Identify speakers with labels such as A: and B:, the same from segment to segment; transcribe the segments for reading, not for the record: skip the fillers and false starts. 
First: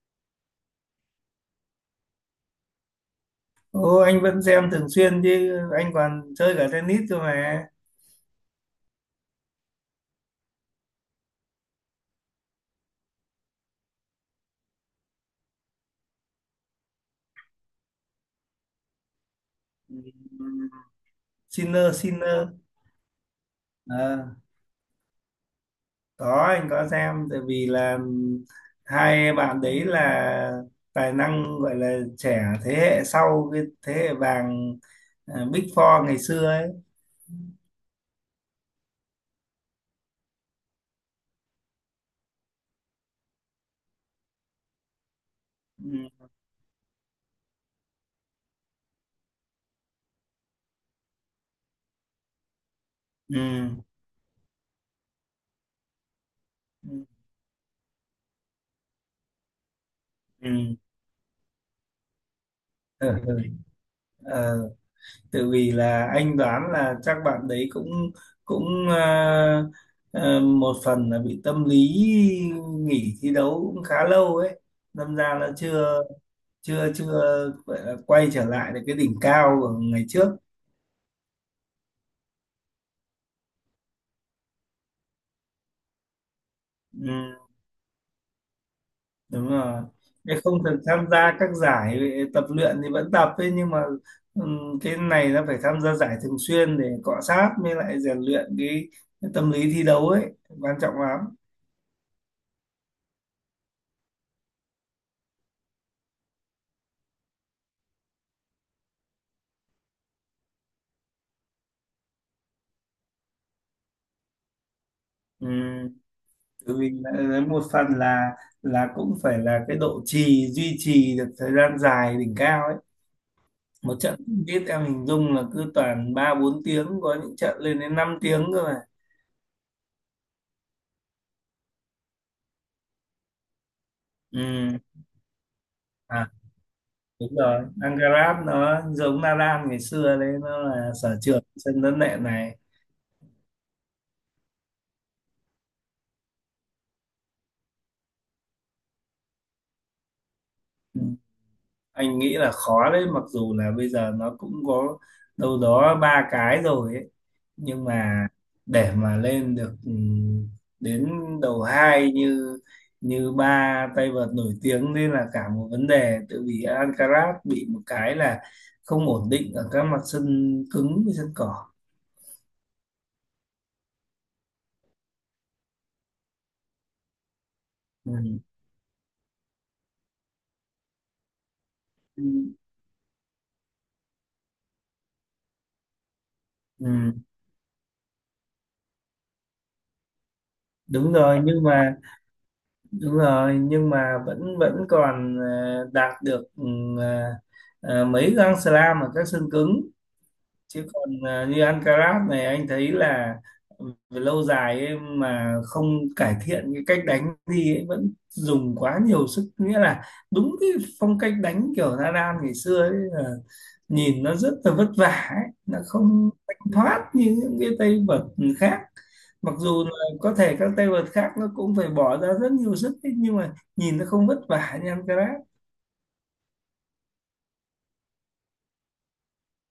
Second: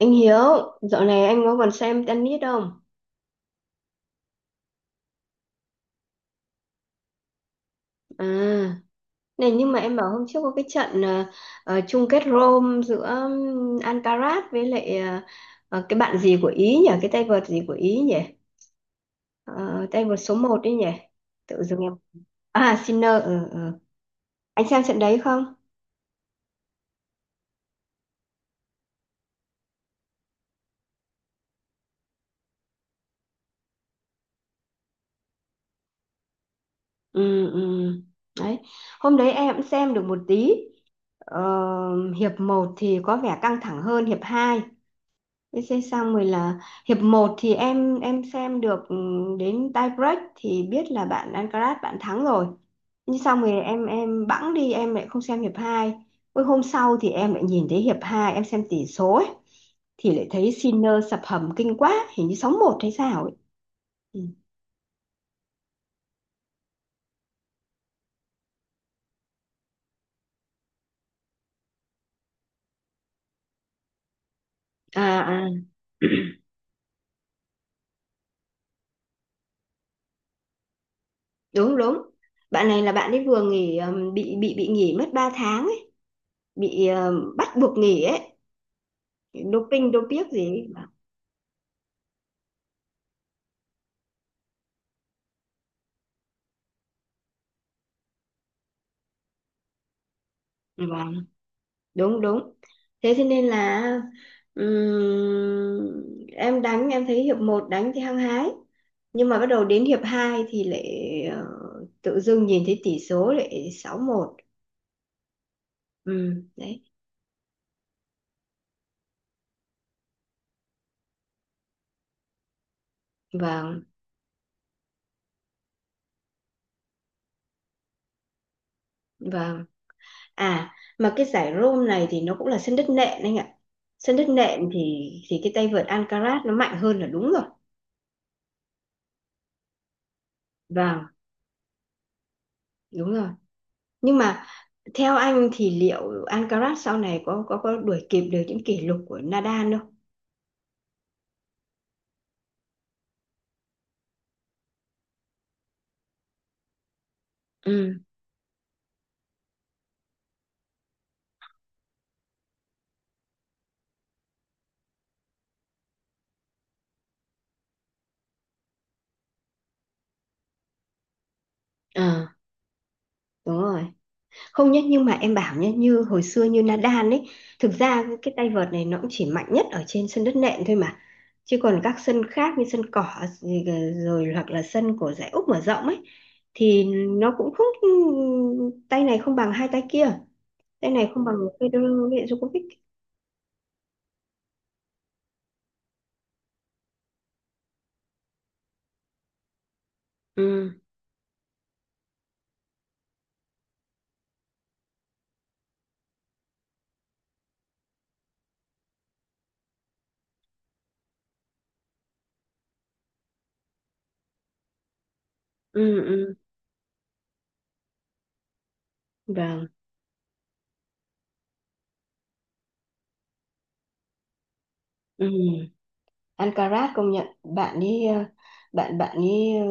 A: Anh Hiếu, dạo này anh có còn xem tennis không?
B: Ô, anh vẫn xem thường xuyên chứ, anh còn chơi cả tennis cơ mà.
A: À, này nhưng mà em bảo hôm trước có cái trận chung kết Rome giữa Alcaraz với lại cái bạn gì của Ý nhỉ? Cái tay vợt gì của Ý nhỉ? Ờ, tay
B: Ừ,
A: vợt số một đấy nhỉ? Tự dưng em...
B: Sinner, Sinner.
A: À, Sinner, ừ, ừ.
B: Ờ,
A: Anh xem trận đấy không?
B: có, anh có xem, tại vì là hai bạn đấy là tài năng, gọi là trẻ, thế hệ sau cái thế hệ vàng Big Four ngày xưa ấy.
A: Ừ, ừ. Đấy. Hôm đấy em cũng xem được một tí. Ờ, hiệp một thì có vẻ căng thẳng hơn hiệp 2. VC
B: Ừ.
A: xong rồi là hiệp một thì em xem được đến tie break thì biết là bạn Alcaraz bạn thắng rồi. Nhưng
B: Ừ.
A: xong rồi em bẵng đi em lại không xem hiệp hai. Ôi hôm sau
B: Ừ.
A: thì em lại nhìn thấy hiệp 2 em xem tỷ số ấy thì lại thấy
B: Ừ.
A: Sinner sập hầm kinh quá, hình như 6 một hay sao ấy. Ừ.
B: Ừ. Tại vì là anh đoán là chắc bạn đấy cũng cũng à, à, một phần là bị tâm lý, nghỉ thi đấu cũng khá lâu ấy, đâm
A: À
B: ra
A: à.
B: là chưa chưa chưa gọi là quay trở lại được cái đỉnh cao của ngày trước.
A: Đúng đúng. Bạn này là bạn ấy vừa nghỉ bị nghỉ mất 3 tháng ấy, bị
B: Ừ,
A: bắt buộc nghỉ ấy,
B: đúng rồi,
A: doping dopiếc
B: cái không
A: gì
B: được tham gia các giải, tập luyện thì vẫn tập ấy, nhưng mà ừ, cái này nó phải tham gia giải thường xuyên để cọ sát mới lại rèn luyện cái tâm lý thi đấu ấy, quan
A: ấy.
B: trọng lắm.
A: Đúng đúng. Thế thế nên là em đánh em thấy hiệp một đánh thì hăng hái nhưng mà bắt đầu đến hiệp 2 thì lại ờ, tự dưng nhìn thấy tỷ số lại sáu một.
B: Ừ.
A: Ừ,
B: Tự
A: đấy.
B: mình đã- một phần là cũng phải là cái độ trì duy trì được thời gian dài đỉnh cao ấy,
A: Vâng
B: một trận biết em hình dung là cứ toàn ba bốn tiếng, có những trận lên đến 5 tiếng cơ mà.
A: vâng. À, mà cái giải Rome này thì nó cũng là sân đất nện anh ạ. Sân đất nện
B: Ừ.
A: thì cái tay vợt
B: À,
A: Alcaraz nó mạnh hơn là đúng
B: đúng
A: rồi.
B: rồi, Ancarat nó giống Nadal ngày xưa đấy, nó là
A: Vâng,
B: sở trường sân đất nện này.
A: đúng rồi nhưng mà theo anh thì liệu Alcaraz sau này có đuổi kịp được những kỷ lục của Nadal không?
B: Ừ. Anh nghĩ là khó đấy, mặc dù là bây giờ nó cũng có đâu đó ba cái rồi ấy, nhưng
A: Ừ,
B: mà để mà lên được đến đầu hai như như ba tay vợt nổi tiếng nên là cả một vấn đề, tự vì Alcaraz bị một cái là không ổn định ở các mặt sân cứng với sân cỏ.
A: ờ, đúng rồi. Không nhất nhưng mà em bảo nhé, như hồi xưa như Nadal ấy, thực ra cái
B: Ừ.
A: tay vợt này nó cũng chỉ mạnh nhất ở trên sân đất nện thôi mà. Chứ còn các sân
B: Ừ.
A: khác như sân cỏ gì rồi hoặc là sân của giải Úc mở rộng ấy thì
B: Ừ.
A: nó cũng không tay này không bằng hai tay kia, tay này
B: Đúng
A: không bằng
B: rồi nhưng mà
A: Federer với lại Djokovic.
B: đúng rồi, nhưng mà vẫn vẫn còn đạt được ờ, mấy găng slam ở các sân cứng,
A: Ừ,
B: chứ còn như ăn Alcaraz này anh thấy là về lâu dài ấy mà không cải thiện cái cách đánh thì ấy, vẫn dùng quá nhiều sức, nghĩa là đúng cái phong cách đánh kiểu Nadal ngày xưa ấy, là nhìn nó rất là vất vả ấy. Nó
A: ừ,
B: không
A: ừ,
B: thanh thoát như những cái tay vợt khác, mặc
A: vâng.
B: dù là có thể các tay vợt khác nó cũng phải bỏ ra rất nhiều sức ấy, nhưng mà nhìn nó không vất vả như
A: Ừ.
B: Alcaraz.
A: Alcaraz công nhận bạn ấy bạn bạn ấy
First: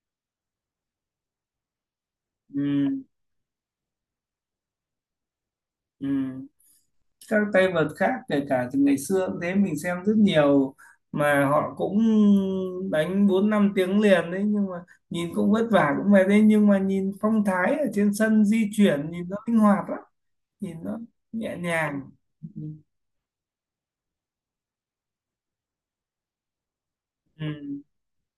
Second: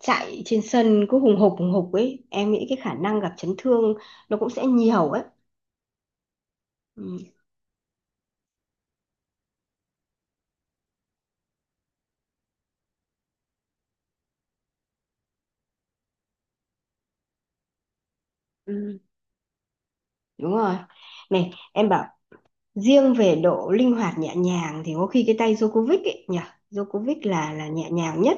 A: chạy trên sân cứ hùng hục ấy em nghĩ cái
B: Ừ,
A: khả năng gặp chấn thương nó cũng sẽ nhiều ấy.
B: ừ.
A: Ừ,
B: Các tay vợt khác kể cả từ ngày xưa cũng thế, mình xem rất nhiều mà họ cũng đánh bốn năm tiếng liền đấy, nhưng mà nhìn cũng vất vả cũng mệt đấy, nhưng mà nhìn phong thái ở trên sân, di
A: ừ.
B: chuyển nhìn nó linh hoạt lắm,
A: Đúng rồi,
B: nhìn nó
A: này
B: nhẹ
A: em
B: nhàng.
A: bảo,
B: Ừ.
A: riêng về độ linh hoạt nhẹ nhàng thì có khi cái tay Djokovic ấy nhỉ. Djokovic là
B: Ừ.
A: nhẹ nhàng nhất,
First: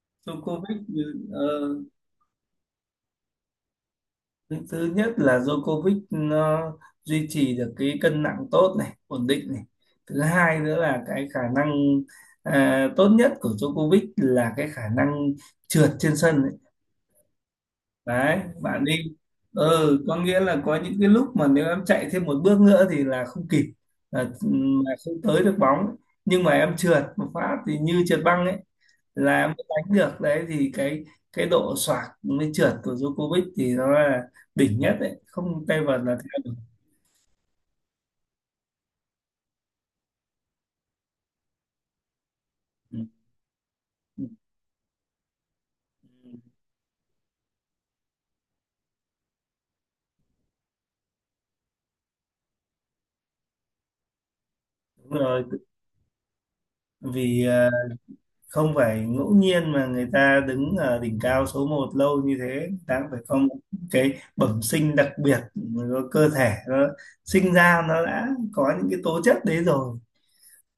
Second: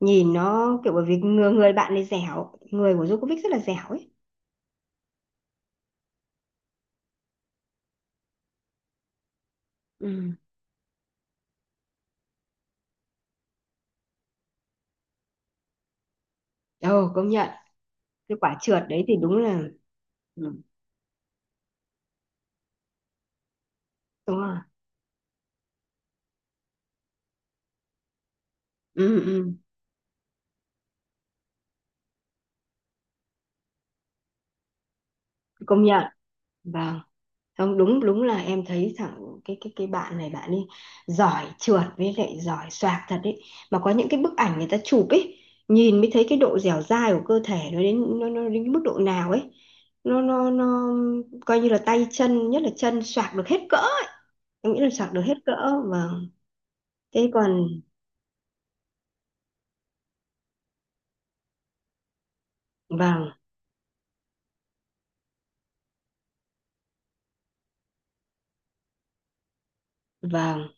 A: nhìn nó
B: Djokovic
A: kiểu bởi vì
B: ờ,
A: người bạn này dẻo, người của Djokovic rất là dẻo ấy.
B: thứ thứ nhất là Djokovic nó duy trì được cái cân nặng tốt này, ổn định này, thứ
A: Ừ.
B: hai nữa là cái khả năng tốt nhất của Djokovic là cái khả năng trượt trên sân,
A: Ồ, công nhận cái
B: đấy
A: quả trượt
B: bạn đi.
A: đấy thì đúng là.
B: Ừ, có nghĩa
A: Ừ.
B: là có những cái lúc mà nếu em chạy thêm một bước nữa thì là không kịp, là,
A: Đúng rồi,
B: là không tới được bóng, nhưng mà em trượt một phát thì như trượt băng ấy,
A: ừ,
B: là em
A: ừ,
B: mới đánh được. Đấy thì cái độ xoạc mới trượt của Djokovic thì nó là đỉnh nhất đấy, không tay
A: công
B: vợt
A: nhận.
B: là theo được.
A: Vâng, không đúng đúng là em thấy thằng cái bạn này bạn ấy giỏi trượt với lại giỏi
B: Ừ,
A: xoạc thật đấy. Mà có những cái
B: ừ,
A: bức ảnh người ta chụp ấy nhìn mới thấy cái
B: ừ.
A: độ dẻo dai của cơ thể nó đến nó đến cái mức độ nào ấy. Nó coi như là tay chân nhất là chân xoạc được hết cỡ, em nghĩ là
B: Đúng
A: xoạc được hết
B: rồi,
A: cỡ. Vâng, thế
B: vì
A: còn.
B: không phải ngẫu nhiên mà người ta đứng ở đỉnh cao số một lâu như thế, người ta cũng phải
A: Vâng
B: có một cái bẩm sinh đặc biệt, có cơ thể nó sinh ra nó đã có những cái tố chất đấy rồi.
A: vâng.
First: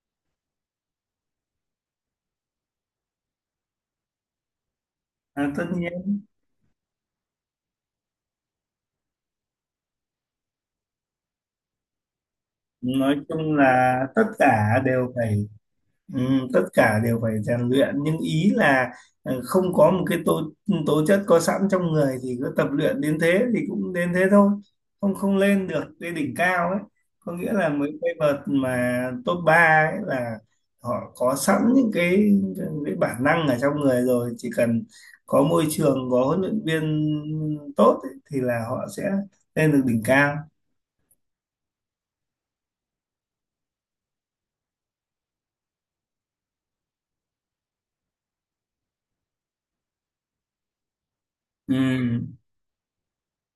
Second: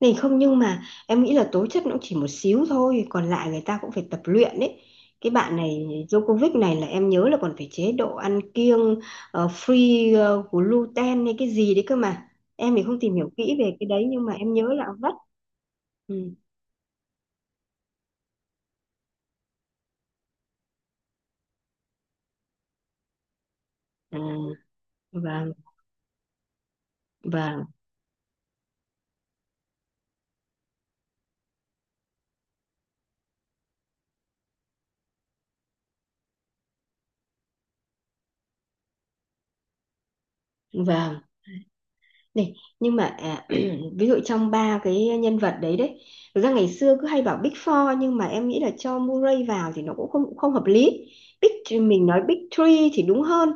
A: Này không nhưng mà em nghĩ là tố chất nó cũng chỉ một xíu thôi. Còn lại người ta cũng phải tập luyện đấy. Cái
B: À,
A: bạn
B: tất
A: này
B: nhiên,
A: Djokovic này là em nhớ là còn phải chế độ ăn kiêng, Free gluten hay cái gì đấy cơ mà. Em thì không tìm
B: nói
A: hiểu kỹ
B: chung
A: về cái
B: là
A: đấy. Nhưng
B: tất
A: mà em nhớ
B: cả
A: là
B: đều
A: vắt.
B: phải Ừ,
A: Ừ.
B: tất cả đều phải rèn luyện, nhưng ý là không có một cái tố tố chất có sẵn trong người thì cứ tập luyện đến thế thì cũng đến
A: À,
B: thế thôi, không không
A: vâng
B: lên được cái đỉnh cao ấy. Có nghĩa
A: vâng
B: là mấy cái vợt mà top 3 ấy là họ có sẵn những cái bản năng ở trong người rồi, chỉ cần có môi trường, có huấn luyện viên tốt ấy, thì là họ sẽ lên được đỉnh cao.
A: vâng. Này, nhưng mà ví dụ trong ba cái nhân vật đấy đấy, thực ra ngày xưa cứ hay bảo Big Four nhưng mà em nghĩ là cho Murray vào thì nó cũng không không hợp lý. Big mình nói
B: Ừ,
A: Big Three thì đúng hơn.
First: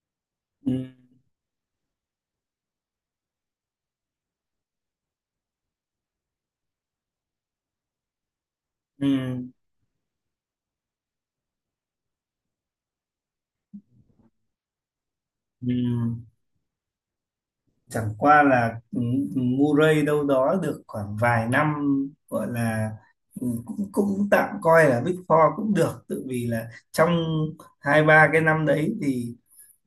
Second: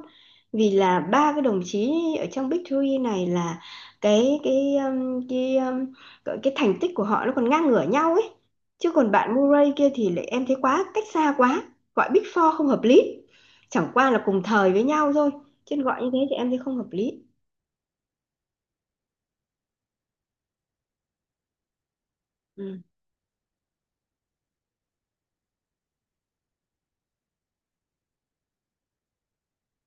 A: Vì
B: ừ,
A: là ba cái đồng chí ở trong Big Three này là cái cái thành tích của họ nó còn ngang ngửa nhau ấy. Chứ còn bạn
B: ừ,
A: Murray kia thì lại em thấy quá cách xa quá, gọi Big Four không hợp lý. Chẳng qua là cùng thời với nhau thôi,
B: ừ.
A: chứ gọi như thế thì em thấy không hợp lý.
B: Chẳng qua là Murray đâu đó được khoảng vài năm, gọi
A: Ừ.
B: là cũng cũng tạm coi là Big Four cũng được, tự vì là trong hai ba cái năm đấy thì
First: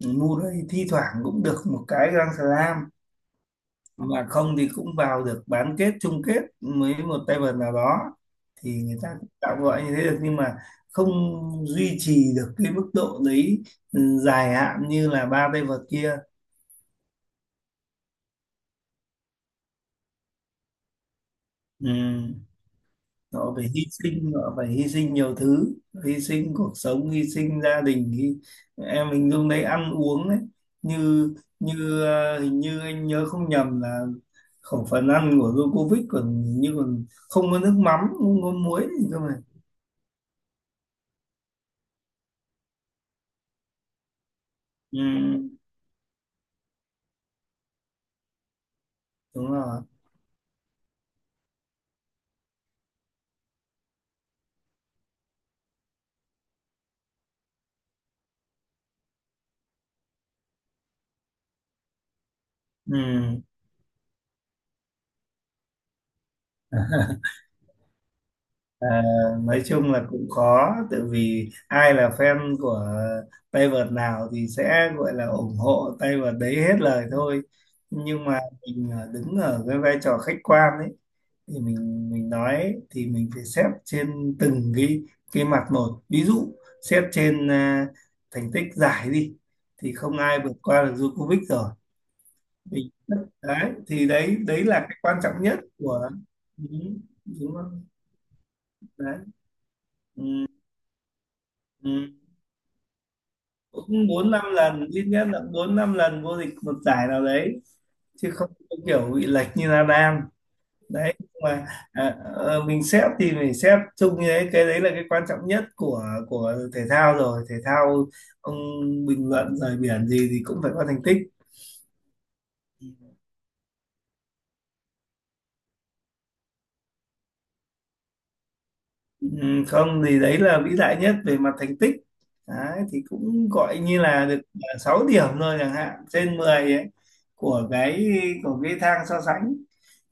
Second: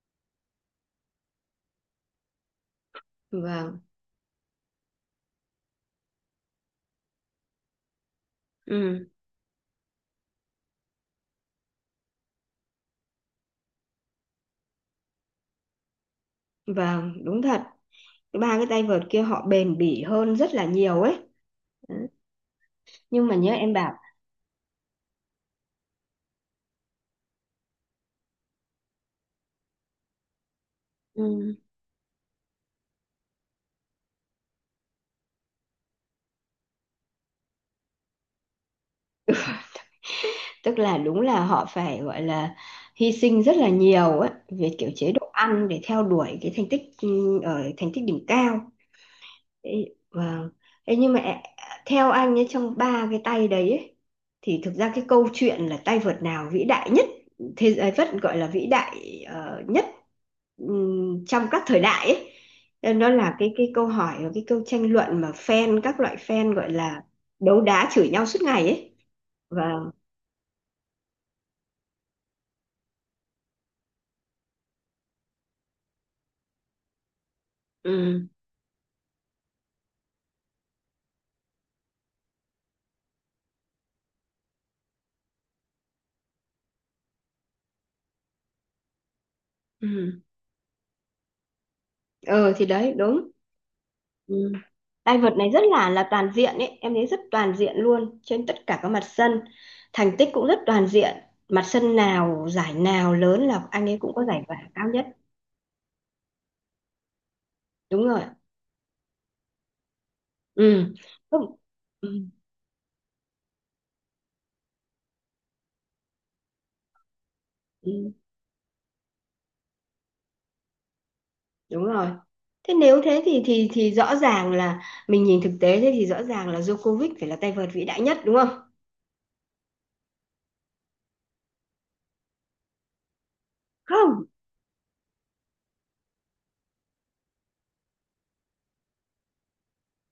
B: Murray thi thoảng cũng được một cái Grand Slam,
A: Vâng.
B: mà không thì cũng vào được bán kết chung kết với một tay vợt nào đó, thì người
A: Ừ,
B: ta cũng tạm gọi như thế được, nhưng mà không duy trì được cái mức độ đấy dài hạn như là ba tay vợt kia.
A: vâng, đúng thật. Cái ba cái tay vợt kia họ bền bỉ hơn rất là nhiều ấy. Ừ,
B: Ừ.
A: nhưng mà nhớ
B: Họ phải
A: em
B: hy
A: bảo,
B: sinh, họ phải hy sinh nhiều thứ, hy sinh cuộc sống, hy sinh gia đình, hy... em hình dung đấy, ăn uống đấy, như
A: ừ,
B: như hình như anh nhớ không nhầm là khẩu phần ăn của Djokovic còn, hình như còn không có nước mắm, không có muối gì cơ mà.
A: tức là đúng là họ phải gọi là hy sinh rất là nhiều ấy về kiểu
B: Ừ,
A: chế độ ăn để theo đuổi cái thành tích ừ, ở thành tích đỉnh cao.
B: đúng
A: Ê,
B: rồi.
A: vâng. Ê, nhưng mà theo anh ấy trong ba cái tay đấy ấy, thì thực ra cái câu chuyện là tay vợt nào vĩ đại nhất thế giới vẫn gọi là vĩ đại nhất trong các thời đại ấy.
B: Ừ.
A: Nên nó là cái câu hỏi và cái câu tranh luận mà fan các loại fan gọi là đấu đá chửi nhau suốt ngày ấy.
B: À, nói
A: Vâng.
B: chung là cũng có, tại vì ai là fan của tay vợt nào thì sẽ gọi là ủng hộ tay vợt đấy hết lời thôi, nhưng
A: Ừ.
B: mà mình đứng ở cái vai trò khách quan ấy thì mình nói thì mình phải xét trên từng cái mặt một, ví dụ xét trên thành tích giải đi thì không
A: Ừ.
B: ai vượt qua được Djokovic rồi.
A: Ờ thì
B: Mình
A: đấy đúng.
B: đấy thì đấy,
A: Ừ.
B: đấy là cái
A: Tay
B: quan
A: vợt
B: trọng
A: này
B: nhất
A: rất là
B: của
A: toàn diện ấy, em
B: đúng,
A: thấy rất
B: đúng
A: toàn diện
B: không
A: luôn trên tất cả các mặt
B: đấy.
A: sân. Thành tích cũng rất toàn diện. Mặt
B: Ừ.
A: sân nào, giải nào lớn là anh ấy
B: Cũng
A: cũng có
B: bốn
A: giải
B: năm
A: vàng
B: lần,
A: cao
B: ít
A: nhất.
B: nhất là bốn năm lần vô địch một giải nào đấy,
A: Đúng rồi.
B: chứ không có kiểu bị lệch như Nadal
A: Ừ.
B: đấy, nhưng
A: Không.
B: mà
A: Ừ.
B: mình xếp thì mình xếp chung như đấy, cái đấy là cái quan trọng nhất của thể thao rồi, thể thao
A: Ừ.
B: ông bình luận rời biển gì thì cũng phải có thành tích.
A: Đúng rồi. Thế nếu thế thì rõ ràng là mình nhìn thực tế thế thì rõ ràng là Djokovic phải là tay vợt vĩ đại nhất đúng không?
B: Không thì đấy là vĩ đại nhất về mặt thành tích đấy, thì cũng gọi như
A: Không.
B: là được 6 điểm thôi chẳng hạn, trên 10 ấy, của cái của cái thang so sánh,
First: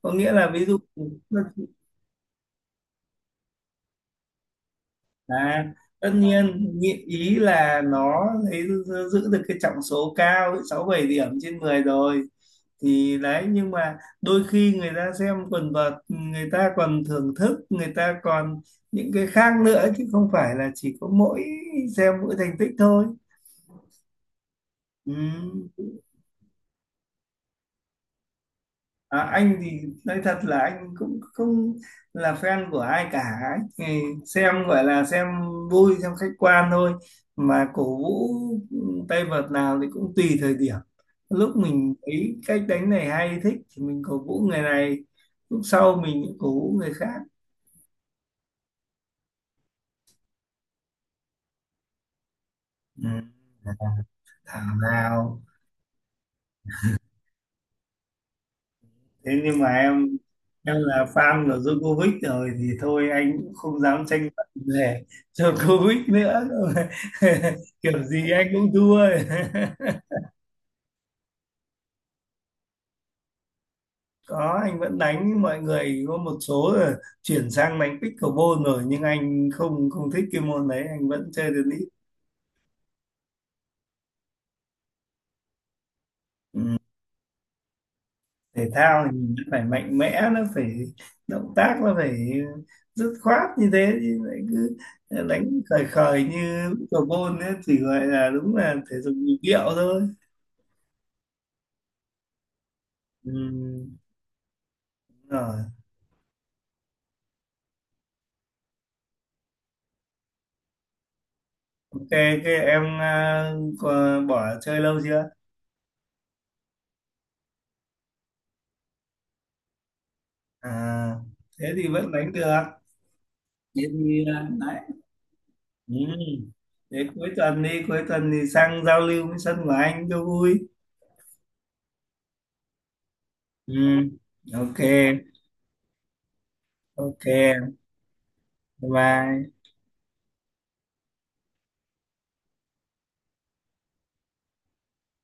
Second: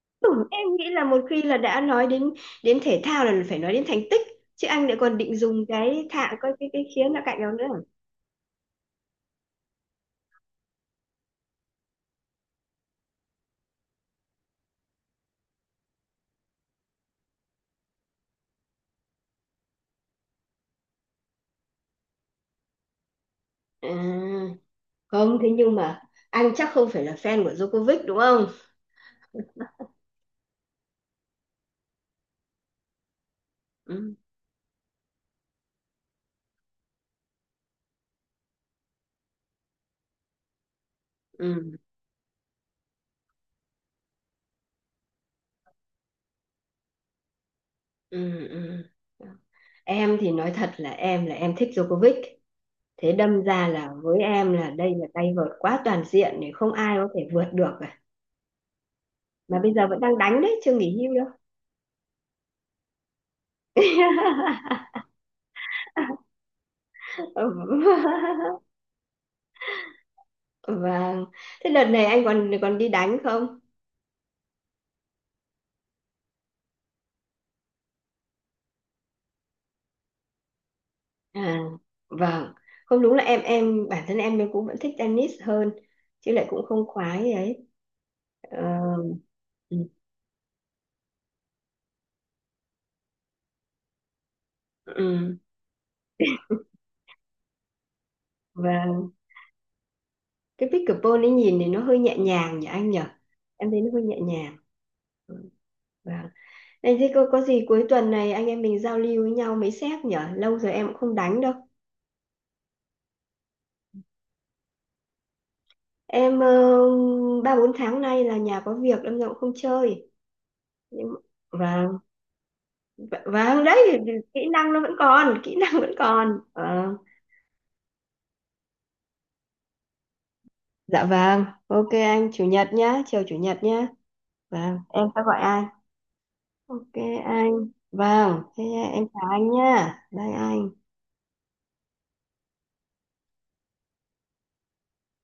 B: có nghĩa
A: Ừ,
B: là ví
A: em
B: dụ
A: nghĩ là một khi là đã nói đến đến thể thao là phải nói đến thành tích chứ anh lại còn định dùng
B: À,
A: cái
B: tất
A: thạng
B: nhiên,
A: coi cái
B: nhị-
A: khía là
B: ý
A: cạnh đó nữa.
B: là nó lấy, giữ được cái trọng số cao sáu bảy điểm trên 10 rồi, thì đấy nhưng mà đôi khi người ta xem quần vợt người ta còn thưởng thức, người ta còn những cái khác nữa, chứ không phải là chỉ có mỗi xem mỗi thành tích thôi.
A: À,
B: Ừ.
A: không thế nhưng mà anh chắc không phải là fan của Djokovic đúng không?
B: À, anh thì nói thật là anh cũng không là fan của ai cả, anh thì
A: Ừ,
B: xem gọi là xem vui, xem khách quan thôi, mà cổ vũ tay vợt nào thì cũng tùy thời điểm, lúc
A: ừ,
B: mình thấy cách đánh này hay thích thì mình cổ vũ người này, lúc sau mình cổ vũ người khác.
A: ừ, ừ. Em thì nói thật là em thích Djokovic.
B: Ừ.
A: Thế đâm ra là với em là
B: Thảo
A: đây là tay
B: nào,
A: vợt quá toàn diện thì không ai có thể vượt được cả.
B: thế
A: Mà
B: nhưng mà
A: bây giờ vẫn đang đánh đấy, chưa
B: em
A: nghỉ
B: là
A: hưu đâu.
B: fan của Djokovic rồi thì thôi, anh cũng không dám tranh luận về Djokovic nữa.
A: Ừ.
B: Kiểu gì anh cũng thua.
A: Vâng. Thế đợt này anh còn còn đi đánh không?
B: Có, anh vẫn đánh với mọi người, có một số là chuyển sang đánh pickleball rồi, nhưng anh không không thích cái môn đấy, anh vẫn chơi
A: À,
B: tennis.
A: vâng. Không đúng là em bản thân em cũng vẫn thích tennis hơn chứ lại cũng không khoái ấy. Ờ,
B: Thể thao thì nó phải
A: ừ,
B: mạnh mẽ, nó phải động tác, nó phải dứt khoát như thế, chứ lại cứ
A: ừ.
B: đánh khời khời như lúc cầu môn ấy thì gọi là đúng là thể
A: Và
B: dục nhịp điệu thôi.
A: cái pickleball ấy nhìn thì nó hơi nhẹ nhàng nhỉ anh nhỉ,
B: Ừ,
A: em thấy nó hơi nhẹ nhàng.
B: đúng
A: Ừ.
B: rồi.
A: Vâng. Này thế có gì cuối tuần này anh em mình giao lưu với nhau mấy xét nhỉ? Lâu rồi em cũng không đánh đâu.
B: Ok cái em có bỏ chơi lâu chưa?
A: Em ba bốn tháng nay là nhà có việc đâm ra cũng không chơi.
B: À,
A: Nhưng mà-
B: thế thì
A: vâng,
B: vẫn đánh được,
A: vâng
B: thế
A: đấy,
B: thì
A: kỹ năng
B: đấy.
A: nó vẫn còn, kỹ năng vẫn
B: Ừ.
A: còn. Vâng.
B: Thế cuối tuần đi, cuối tuần thì sang giao lưu với sân của anh cho vui.
A: Dạ vâng, ok anh, chủ nhật nhá, chiều chủ nhật nhá.
B: Ừ. Ok.
A: Vâng, em sẽ gọi anh. Ok
B: Ok.
A: anh, vâng thế
B: Bye
A: em chào anh
B: bye.
A: nhá đây anh.